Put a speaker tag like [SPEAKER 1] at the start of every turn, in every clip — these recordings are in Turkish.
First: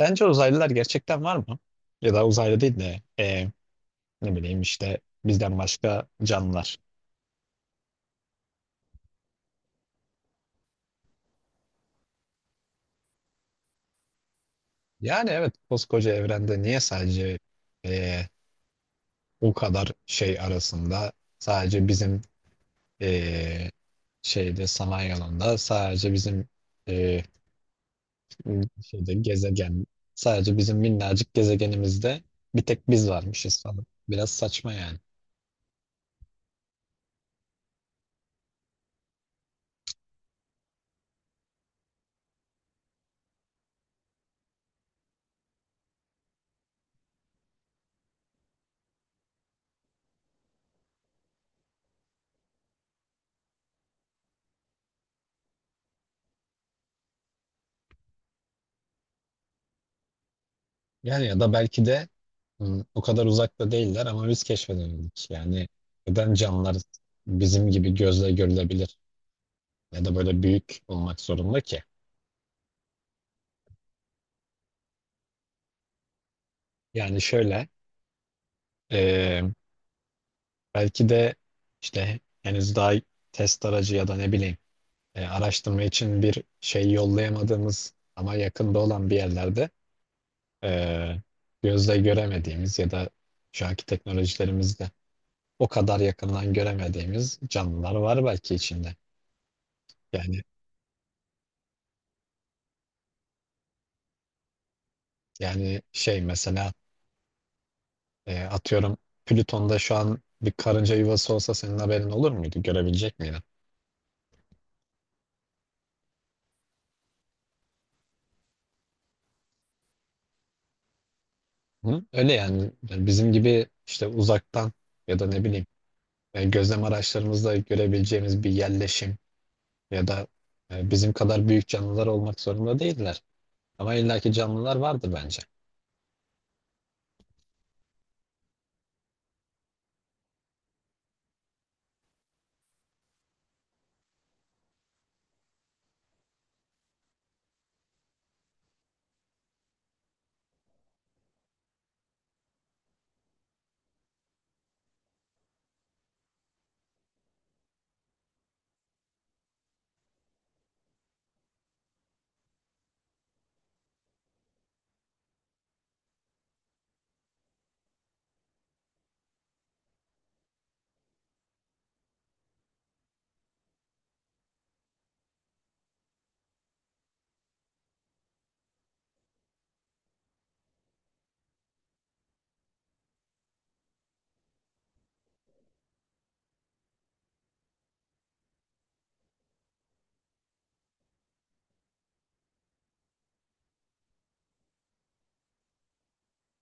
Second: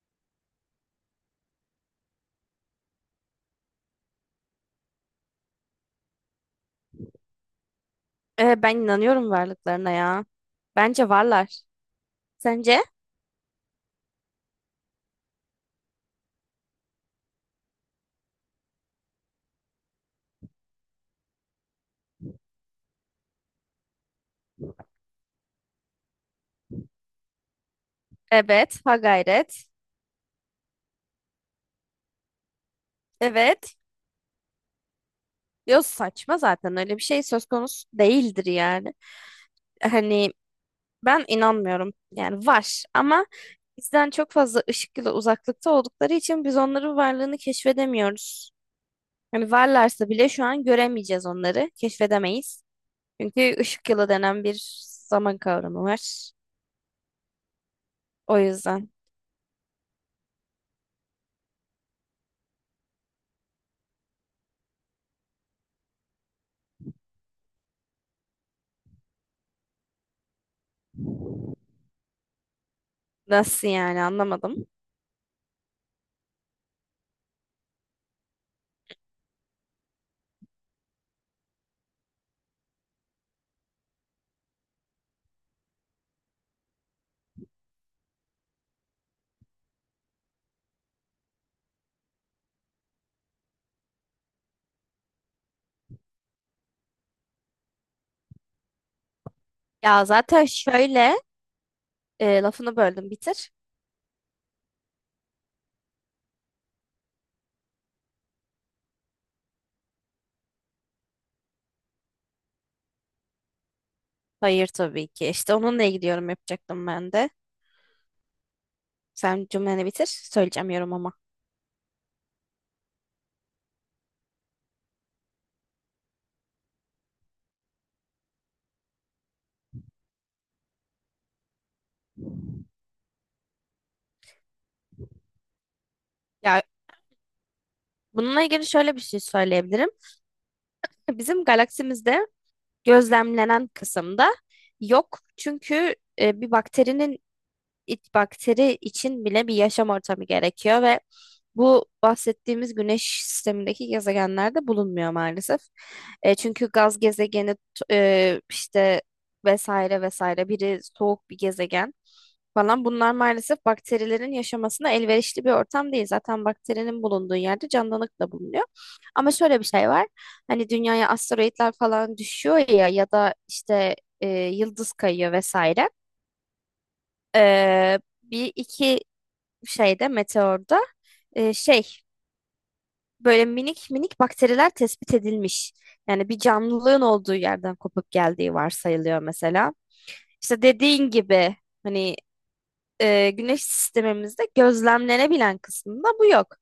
[SPEAKER 1] Sence uzaylılar gerçekten var mı? Ya da uzaylı değil de ne bileyim işte bizden başka canlılar.
[SPEAKER 2] Ben inanıyorum varlıklarına ya. Bence varlar. Sence?
[SPEAKER 1] Yani evet koskoca evrende niye sadece e, o kadar şey arasında sadece bizim e, şeyde sanayi alanında sadece bizim e,
[SPEAKER 2] Evet, ha
[SPEAKER 1] şeyde
[SPEAKER 2] gayret.
[SPEAKER 1] gezegen sadece bizim minnacık gezegenimizde bir tek biz varmışız
[SPEAKER 2] Evet.
[SPEAKER 1] falan. Biraz saçma yani.
[SPEAKER 2] Yok, saçma, zaten öyle bir şey söz konusu değildir yani. Hani ben inanmıyorum. Yani var, ama bizden çok fazla ışık yılı uzaklıkta oldukları için biz onların varlığını keşfedemiyoruz. Hani varlarsa bile şu an göremeyeceğiz onları, keşfedemeyiz. Çünkü ışık yılı denen bir zaman kavramı var. O yüzden
[SPEAKER 1] Yani ya da belki de o kadar uzakta değiller ama biz keşfedemedik. Yani neden canlılar bizim gibi gözle görülebilir ya da böyle büyük olmak zorunda ki?
[SPEAKER 2] nasıl yani, anlamadım.
[SPEAKER 1] Yani şöyle e, belki de işte henüz daha test aracı ya da ne bileyim araştırma için bir şey yollayamadığımız ama yakında olan bir yerlerde e, gözle göremediğimiz ya da şu anki teknolojilerimizde o kadar yakından göremediğimiz canlılar var belki içinde.
[SPEAKER 2] Ya
[SPEAKER 1] Yani
[SPEAKER 2] zaten şöyle. Lafını böldüm, bitir.
[SPEAKER 1] Yani şey mesela atıyorum Plüton'da şu an bir karınca yuvası olsa senin haberin olur muydu? Görebilecek miydin?
[SPEAKER 2] Hayır, tabii ki. İşte onunla ilgili yorum yapacaktım ben de. Sen cümleni bitir. Söyleyeceğim yorum ama.
[SPEAKER 1] Hı? Öyle yani. Bizim gibi işte uzaktan ya da ne bileyim gözlem araçlarımızla görebileceğimiz bir yerleşim ya da bizim kadar büyük canlılar olmak zorunda değiller. Ama illaki canlılar vardır bence.
[SPEAKER 2] Ya bununla ilgili şöyle bir şey söyleyebilirim. Bizim galaksimizde gözlemlenen kısımda yok. Çünkü bir bakteri için bile bir yaşam ortamı gerekiyor ve bu bahsettiğimiz güneş sistemindeki gezegenlerde bulunmuyor maalesef. Çünkü gaz gezegeni işte vesaire vesaire biri soğuk bir gezegen falan, bunlar maalesef bakterilerin yaşamasına elverişli bir ortam değil. Zaten bakterinin bulunduğu yerde canlılık da bulunuyor. Ama şöyle bir şey var. Hani dünyaya asteroitler falan düşüyor ya, ya da işte yıldız kayıyor vesaire. Bir iki meteorda e, şey böyle minik minik bakteriler tespit edilmiş. Yani bir canlılığın olduğu yerden kopup geldiği varsayılıyor mesela. İşte dediğin gibi, hani güneş sistemimizde gözlemlenebilen kısmında bu yok.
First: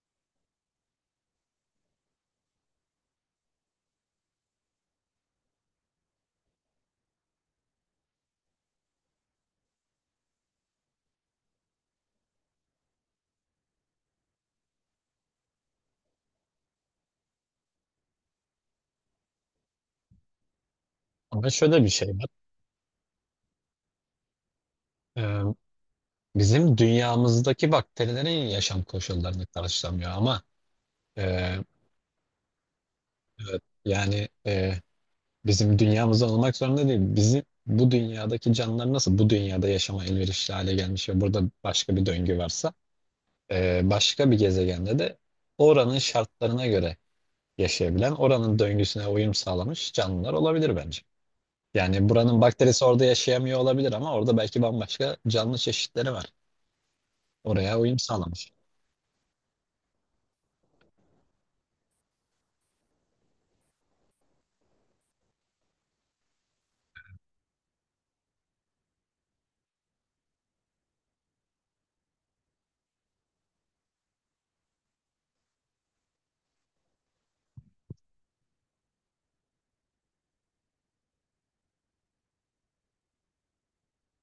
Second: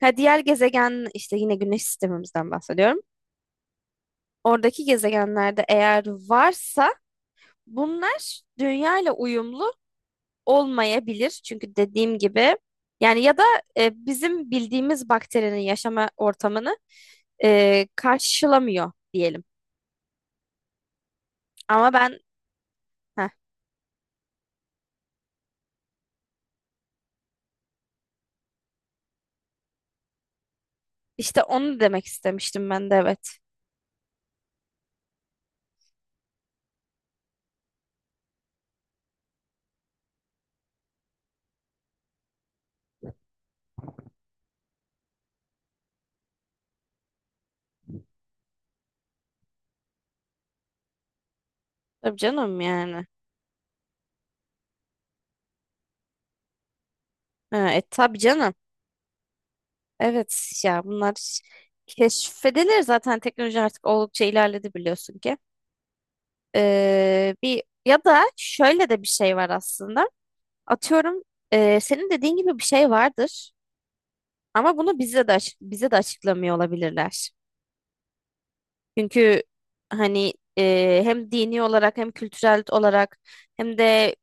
[SPEAKER 2] Ha, diğer gezegen, işte yine güneş sistemimizden bahsediyorum. Oradaki gezegenlerde eğer varsa bunlar dünya ile uyumlu olmayabilir. Çünkü dediğim gibi, yani ya da bizim bildiğimiz bakterinin yaşama ortamını karşılamıyor diyelim.
[SPEAKER 1] Ama şöyle bir
[SPEAKER 2] Ama
[SPEAKER 1] şey
[SPEAKER 2] ben
[SPEAKER 1] var.
[SPEAKER 2] heh,
[SPEAKER 1] E, Bizim dünyamızdaki bakterilerin yaşam koşullarını karşılamıyor ama
[SPEAKER 2] işte
[SPEAKER 1] e,
[SPEAKER 2] onu demek istemiştim ben de, evet.
[SPEAKER 1] evet, yani, Bizim dünyamızda olmak zorunda değil. Bizim bu dünyadaki canlılar nasıl bu dünyada yaşama elverişli hale gelmiş ve burada başka bir döngü varsa başka bir gezegende de oranın şartlarına göre yaşayabilen, oranın döngüsüne uyum sağlamış canlılar olabilir bence. Yani
[SPEAKER 2] Tabii
[SPEAKER 1] buranın
[SPEAKER 2] canım
[SPEAKER 1] bakterisi orada
[SPEAKER 2] yani.
[SPEAKER 1] yaşayamıyor olabilir ama orada belki bambaşka canlı çeşitleri var.
[SPEAKER 2] Ha,
[SPEAKER 1] Oraya uyum
[SPEAKER 2] tabii
[SPEAKER 1] sağlamış.
[SPEAKER 2] canım. Evet ya, bunlar keşfedilir zaten, teknoloji artık oldukça ilerledi biliyorsun ki. Bir ya da şöyle de bir şey var aslında. Atıyorum, senin dediğin gibi bir şey vardır. Ama bunu bize de açıklamıyor olabilirler. Çünkü hani hem dini olarak, hem kültürel olarak, hem de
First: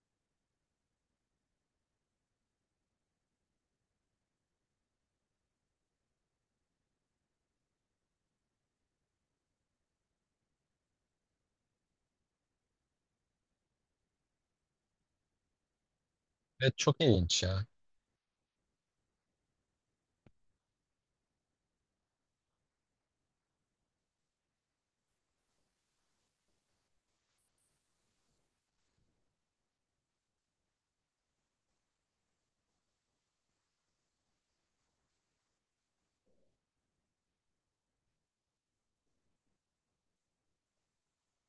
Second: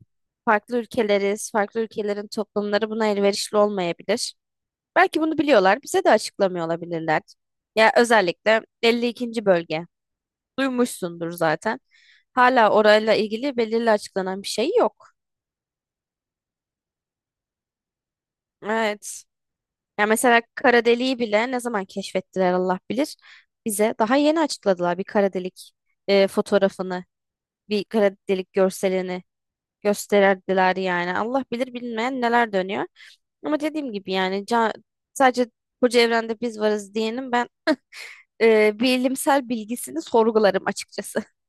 [SPEAKER 2] farklı ülkeleriz, farklı ülkelerin toplumları buna elverişli olmayabilir. Belki bunu biliyorlar, bize de açıklamıyor olabilirler. Ya özellikle 52. bölge. Duymuşsundur zaten. Hala orayla ilgili belirli açıklanan bir şey yok.
[SPEAKER 1] Evet, çok ilginç ya.
[SPEAKER 2] Evet. Ya mesela kara deliği bile ne zaman keşfettiler Allah bilir. Bize daha yeni açıkladılar bir kara delik fotoğrafını, bir kara delik görselini gösterdiler yani. Allah bilir bilmeyen neler dönüyor. Ama dediğim gibi yani, sadece koca evrende biz varız diyenin ben bilimsel bilgisini sorgularım açıkçası.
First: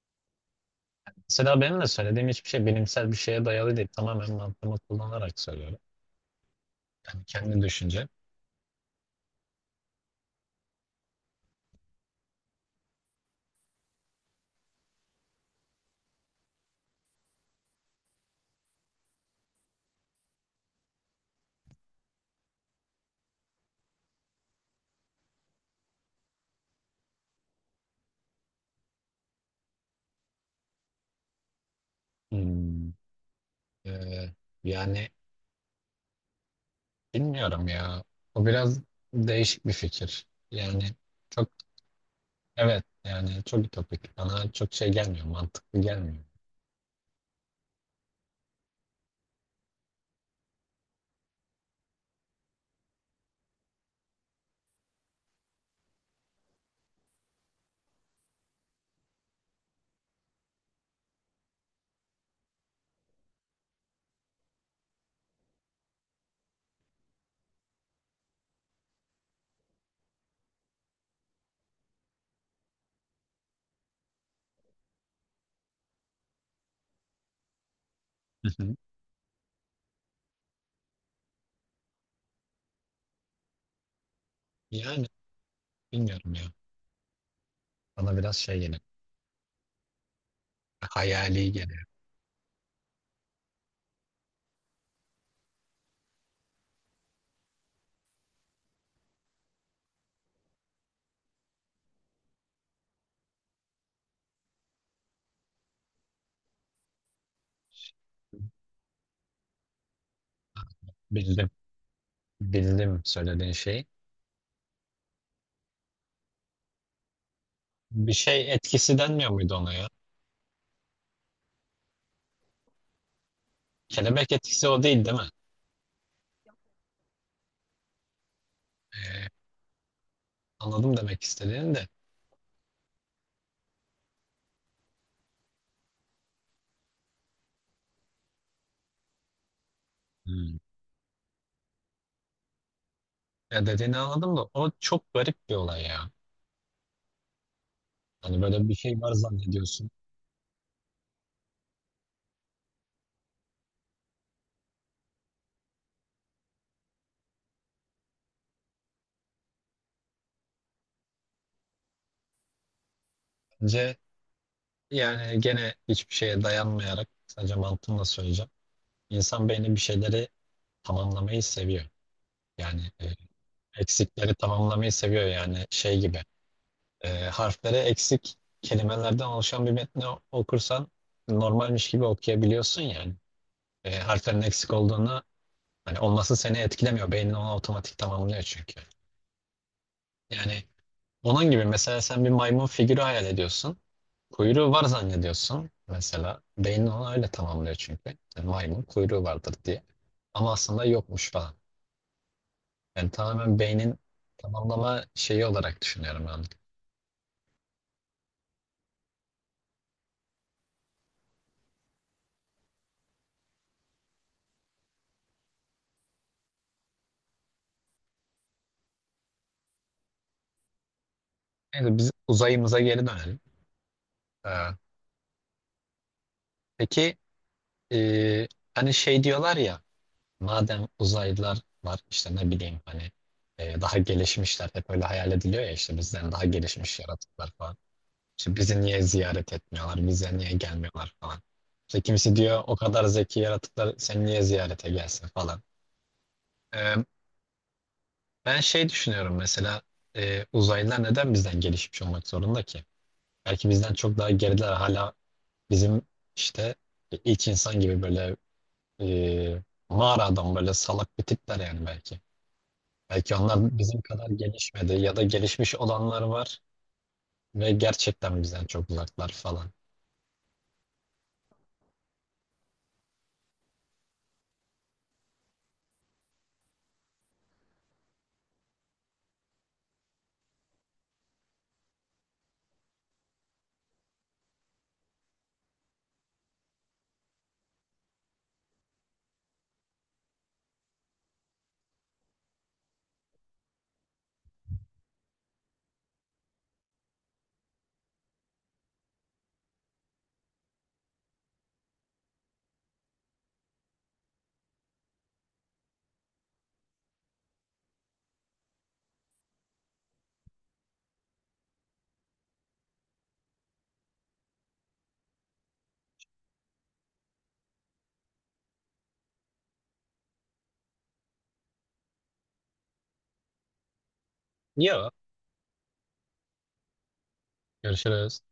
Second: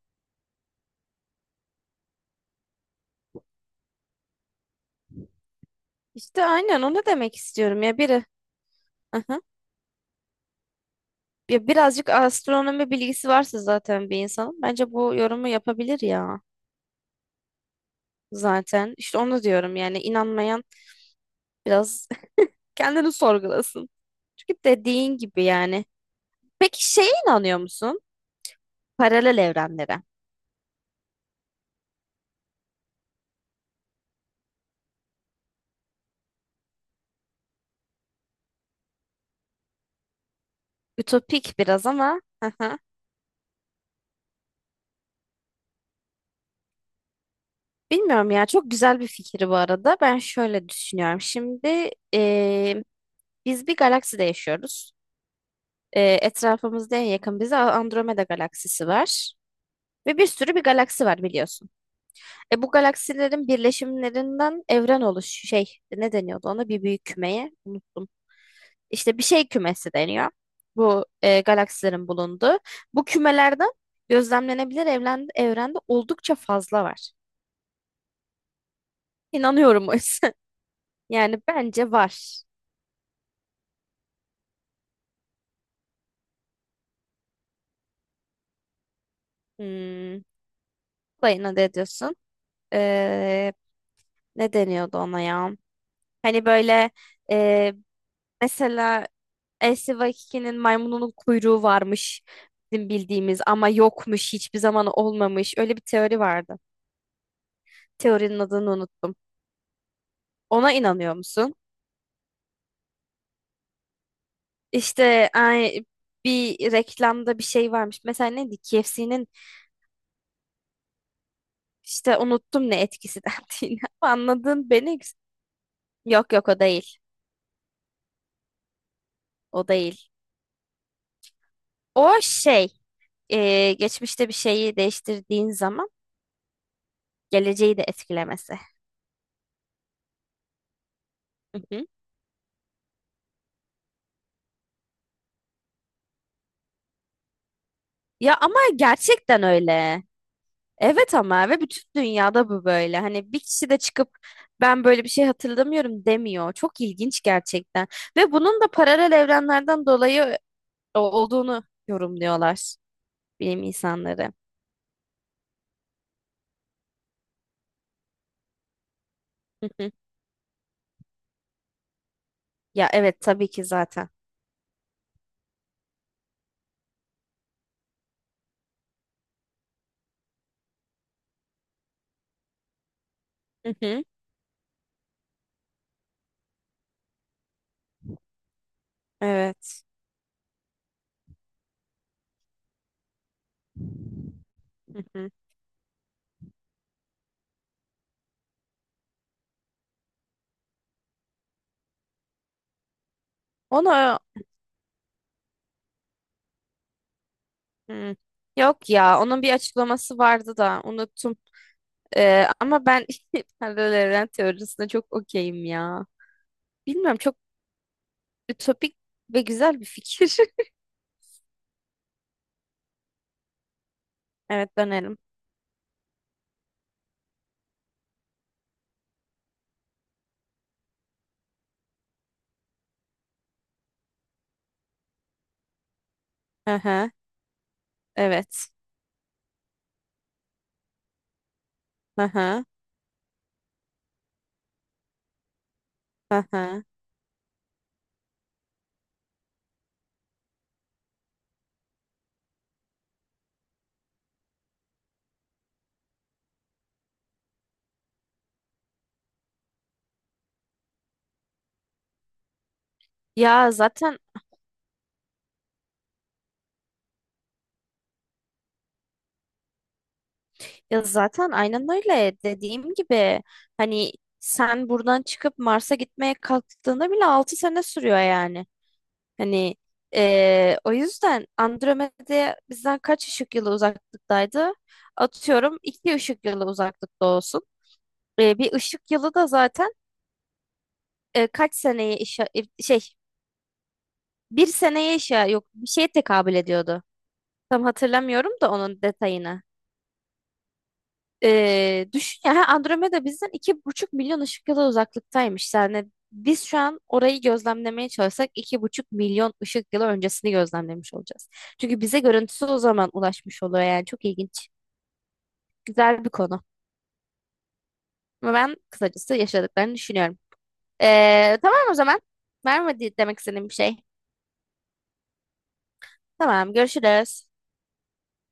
[SPEAKER 1] Mesela benim de söylediğim hiçbir şey bilimsel bir şeye dayalı değil. Tamamen mantığımı kullanarak söylüyorum.
[SPEAKER 2] İşte aynen onu
[SPEAKER 1] Yani
[SPEAKER 2] demek
[SPEAKER 1] kendi
[SPEAKER 2] istiyorum ya
[SPEAKER 1] düşüncem.
[SPEAKER 2] biri. Aha. Ya birazcık astronomi bilgisi varsa zaten bir insanın, bence bu yorumu yapabilir ya. Zaten. İşte onu diyorum yani, inanmayan biraz kendini sorgulasın. Çünkü dediğin gibi yani. Peki şeye inanıyor musun? Paralel evrenlere.
[SPEAKER 1] Hmm. Ee, yani bilmiyorum ya. O biraz değişik bir fikir. Yani çok,
[SPEAKER 2] Ütopik biraz ama. Hı hı.
[SPEAKER 1] evet yani çok ütopik. Bana çok şey gelmiyor. Mantıklı gelmiyor.
[SPEAKER 2] Bilmiyorum ya, çok güzel bir fikir bu arada. Ben şöyle düşünüyorum. Şimdi biz bir galakside yaşıyoruz. Etrafımızda en yakın bize Andromeda galaksisi var. Ve bir sürü bir galaksi var biliyorsun. Bu galaksilerin birleşimlerinden evren oluş şey, ne deniyordu ona, bir büyük kümeye, unuttum. İşte bir şey kümesi deniyor. Bu galaksilerin bulunduğu. Bu kümelerde gözlemlenebilir evren, evrende oldukça fazla var.
[SPEAKER 1] Hı hı.
[SPEAKER 2] İnanıyorum o yüzden. Yani bence var.
[SPEAKER 1] Yani bilmiyorum ya. Bana biraz şey geliyor.
[SPEAKER 2] Hmm.
[SPEAKER 1] Hayali
[SPEAKER 2] Dayına ne
[SPEAKER 1] geliyor.
[SPEAKER 2] diyorsun? Ee, Ne deniyordu ona ya? Hani böyle, e, mesela Elsi maymununun kuyruğu varmış bizim bildiğimiz, ama yokmuş, hiçbir zaman olmamış. Öyle bir teori vardı. Teorinin adını unuttum. Ona inanıyor
[SPEAKER 1] Bildim.
[SPEAKER 2] musun?
[SPEAKER 1] Bildim söylediğin şeyi.
[SPEAKER 2] İşte ay, bir reklamda bir şey varmış.
[SPEAKER 1] Bir
[SPEAKER 2] Mesela
[SPEAKER 1] şey
[SPEAKER 2] neydi?
[SPEAKER 1] etkisi
[SPEAKER 2] KFC'nin,
[SPEAKER 1] denmiyor muydu ona ya?
[SPEAKER 2] işte unuttum ne etkisi dendiğini.
[SPEAKER 1] Kelebek etkisi
[SPEAKER 2] Anladın
[SPEAKER 1] o
[SPEAKER 2] beni?
[SPEAKER 1] değil, değil mi?
[SPEAKER 2] Yok yok, o değil.
[SPEAKER 1] Ee,
[SPEAKER 2] O değil.
[SPEAKER 1] anladım demek istediğini de.
[SPEAKER 2] O şey, geçmişte bir şeyi değiştirdiğin zaman geleceği de etkilemesi.
[SPEAKER 1] Hmm.
[SPEAKER 2] Hı hı.
[SPEAKER 1] Ya dediğini anladım da o çok garip bir olay ya.
[SPEAKER 2] Ya,
[SPEAKER 1] Hani
[SPEAKER 2] ama
[SPEAKER 1] böyle bir şey var
[SPEAKER 2] gerçekten
[SPEAKER 1] zannediyorsun.
[SPEAKER 2] öyle. Evet ama, ve bütün dünyada bu böyle. Hani bir kişi de çıkıp "ben böyle bir şey hatırlamıyorum" demiyor. Çok ilginç gerçekten. Ve bunun da paralel evrenlerden dolayı olduğunu yorumluyorlar bilim
[SPEAKER 1] Bence.
[SPEAKER 2] insanları.
[SPEAKER 1] Yani gene hiçbir şeye dayanmayarak sadece mantığımla söyleyeceğim. İnsan
[SPEAKER 2] Hı
[SPEAKER 1] beyni bir
[SPEAKER 2] hı.
[SPEAKER 1] şeyleri tamamlamayı seviyor. Yani
[SPEAKER 2] Ya evet, tabii ki zaten.
[SPEAKER 1] eksikleri tamamlamayı seviyor yani şey gibi. Harfleri eksik kelimelerden oluşan bir metni okursan normalmiş gibi okuyabiliyorsun yani.
[SPEAKER 2] Hı hı.
[SPEAKER 1] Harflerin eksik olduğunu hani olması seni etkilemiyor. Beynin onu otomatik tamamlıyor çünkü.
[SPEAKER 2] Evet.
[SPEAKER 1] Yani, onun gibi mesela sen bir maymun figürü hayal ediyorsun. Kuyruğu var
[SPEAKER 2] Hı hı.
[SPEAKER 1] zannediyorsun. Mesela beynin onu öyle tamamlıyor çünkü. Yani maymun kuyruğu vardır diye. Ama aslında yokmuş falan. Yani tamamen beynin
[SPEAKER 2] Onu,
[SPEAKER 1] tamamlama şeyi olarak düşünüyorum ben.
[SPEAKER 2] hı. Yok ya, onun bir açıklaması vardı da unuttum. Ama ben paralel evren teorisine çok okeyim ya. Bilmiyorum, çok ütopik ve güzel bir fikir.
[SPEAKER 1] Neyse biz uzayımıza geri dönelim. Ee,
[SPEAKER 2] Evet, dönelim.
[SPEAKER 1] peki e, hani şey diyorlar ya madem uzaylılar var işte ne bileyim hani daha gelişmişler hep öyle hayal ediliyor ya işte bizden daha
[SPEAKER 2] Hı
[SPEAKER 1] gelişmiş
[SPEAKER 2] hı.
[SPEAKER 1] yaratıklar falan. İşte
[SPEAKER 2] Evet.
[SPEAKER 1] bizi niye ziyaret etmiyorlar, bize niye gelmiyorlar falan. İşte
[SPEAKER 2] Hı
[SPEAKER 1] kimisi diyor
[SPEAKER 2] hı.
[SPEAKER 1] o kadar zeki yaratıklar sen niye ziyarete gelsin falan.
[SPEAKER 2] Hı hı.
[SPEAKER 1] Ee, ben şey düşünüyorum mesela uzaylılar neden bizden gelişmiş olmak zorunda ki? Belki bizden çok daha geriler hala bizim işte ilk insan gibi böyle e, mağara adam böyle salak bir tipler yani belki. Belki
[SPEAKER 2] Ya
[SPEAKER 1] onlar bizim
[SPEAKER 2] zaten
[SPEAKER 1] kadar gelişmedi ya da gelişmiş olanlar var ve gerçekten bizden çok uzaklar falan.
[SPEAKER 2] Ya zaten aynen öyle, dediğim gibi hani, sen buradan çıkıp Mars'a gitmeye kalktığında bile 6 sene sürüyor yani. Hani o yüzden Andromeda bizden kaç ışık yılı uzaklıktaydı? Atıyorum 2 ışık yılı uzaklıkta olsun. Bir ışık yılı da zaten kaç seneye işe şey, bir seneye işe, yok, bir şeye tekabül ediyordu. Tam hatırlamıyorum da onun detayını. Düşün ya, Andromeda bizden 2,5 milyon ışık yılı uzaklıktaymış. Yani biz şu an orayı gözlemlemeye çalışsak 2,5 milyon ışık yılı öncesini gözlemlemiş olacağız. Çünkü bize görüntüsü o zaman ulaşmış oluyor yani, çok ilginç. Güzel bir konu. Ama ben kısacası yaşadıklarını düşünüyorum. Tamam o zaman. Var mı demek istediğim bir şey?
[SPEAKER 1] Yo.
[SPEAKER 2] Tamam, görüşürüz.
[SPEAKER 1] Görüşürüz.